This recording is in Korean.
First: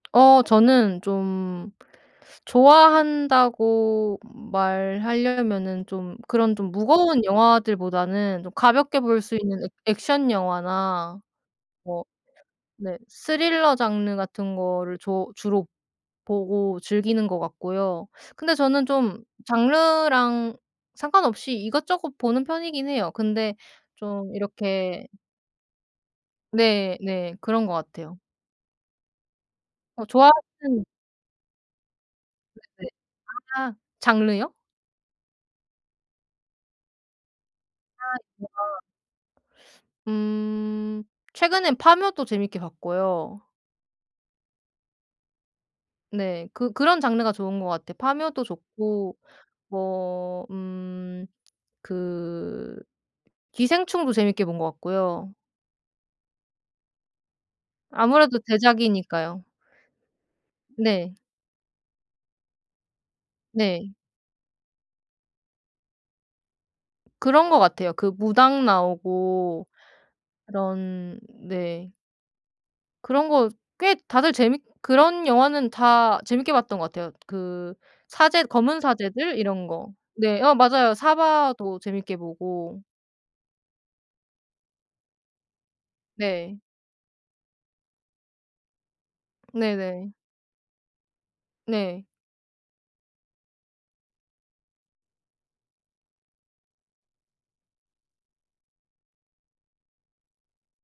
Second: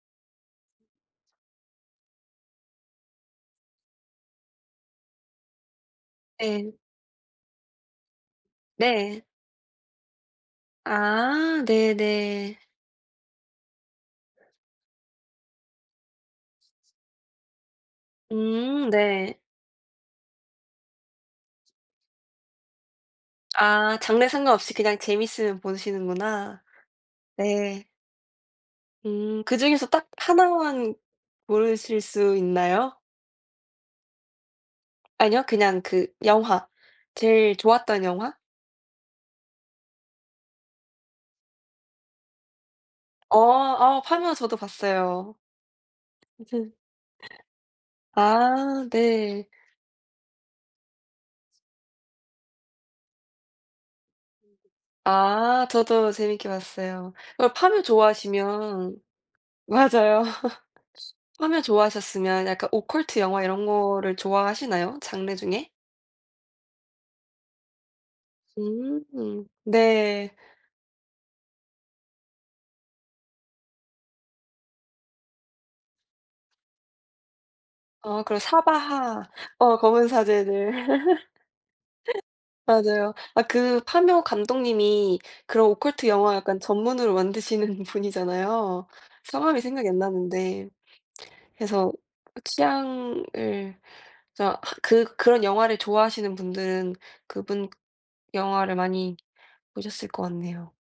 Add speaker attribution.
Speaker 1: 어 저는 좀 좋아한다고 말하려면은 좀 그런
Speaker 2: 예.
Speaker 1: 좀 무거운 영화들보다는 좀 가볍게 볼
Speaker 2: 네.
Speaker 1: 수 있는 액 액션 영화나
Speaker 2: 아
Speaker 1: 뭐
Speaker 2: 네네.
Speaker 1: 네 스릴러 장르 같은 거를 조 주로 보고 즐기는 것 같고요. 근데 저는
Speaker 2: 음
Speaker 1: 좀
Speaker 2: 네.
Speaker 1: 장르랑 상관없이 이것저것 보는 편이긴 해요. 근데
Speaker 2: 아 장르
Speaker 1: 좀
Speaker 2: 상관없이 그냥
Speaker 1: 이렇게
Speaker 2: 재밌으면 보시는구나.
Speaker 1: 네. 네. 그런 것
Speaker 2: 네.
Speaker 1: 같아요.
Speaker 2: 음 그중에서
Speaker 1: 어
Speaker 2: 딱
Speaker 1: 좋아하시는
Speaker 2: 하나만 고르실 수
Speaker 1: 네네.
Speaker 2: 있나요?
Speaker 1: 아 장르요?
Speaker 2: 아니요. 그냥 그 영화. 제일
Speaker 1: 아
Speaker 2: 좋았던 영화.
Speaker 1: [unintelligible] 음 최근엔 파묘도 재밌게 봤고요.
Speaker 2: 어 아 파묘 저도 봤어요.
Speaker 1: 네.
Speaker 2: 맞아요.
Speaker 1: 그 그런 장르가 좋은 것 같아요. 파묘도
Speaker 2: 아
Speaker 1: 좋고
Speaker 2: 네.
Speaker 1: 뭐 음 그 기생충도 재밌게 본 것 같고요.
Speaker 2: 아 저도 재밌게 봤어요. 어 파묘
Speaker 1: 아무래도
Speaker 2: 좋아하시면
Speaker 1: 대작이니까요.
Speaker 2: 맞아요.
Speaker 1: 네.
Speaker 2: 저 파묘 좋아하셨으면 약간 오컬트 영화 이런
Speaker 1: 네.
Speaker 2: 거를 좋아하시나요, 장르 중에?
Speaker 1: 그런 것 같아요. 그 무당
Speaker 2: 음
Speaker 1: 나오고
Speaker 2: 네.
Speaker 1: 그런 네. 그런 거 꽤 다들 재밌 그런 영화는 다 재밌게 봤던 것 같아요. 그
Speaker 2: 어 그럼
Speaker 1: 사제 검은
Speaker 2: 사바하
Speaker 1: 사제들 이런
Speaker 2: 어
Speaker 1: 거.
Speaker 2: 검은
Speaker 1: 네 어
Speaker 2: 사제들.
Speaker 1: 맞아요. 사바하도 재밌게 보고.
Speaker 2: 맞아요. 아 그 파묘 감독님이 그런 오컬트 영화 약간
Speaker 1: 네.
Speaker 2: 전문으로 만드시는 분이잖아요. 성함이 생각이 안
Speaker 1: 네네.
Speaker 2: 나는데 그래서
Speaker 1: 네.
Speaker 2: 취향을 진짜 하 그 -그런 영화를 좋아하시는 분들은 그분 영화를 많이 보셨을 것 같네요.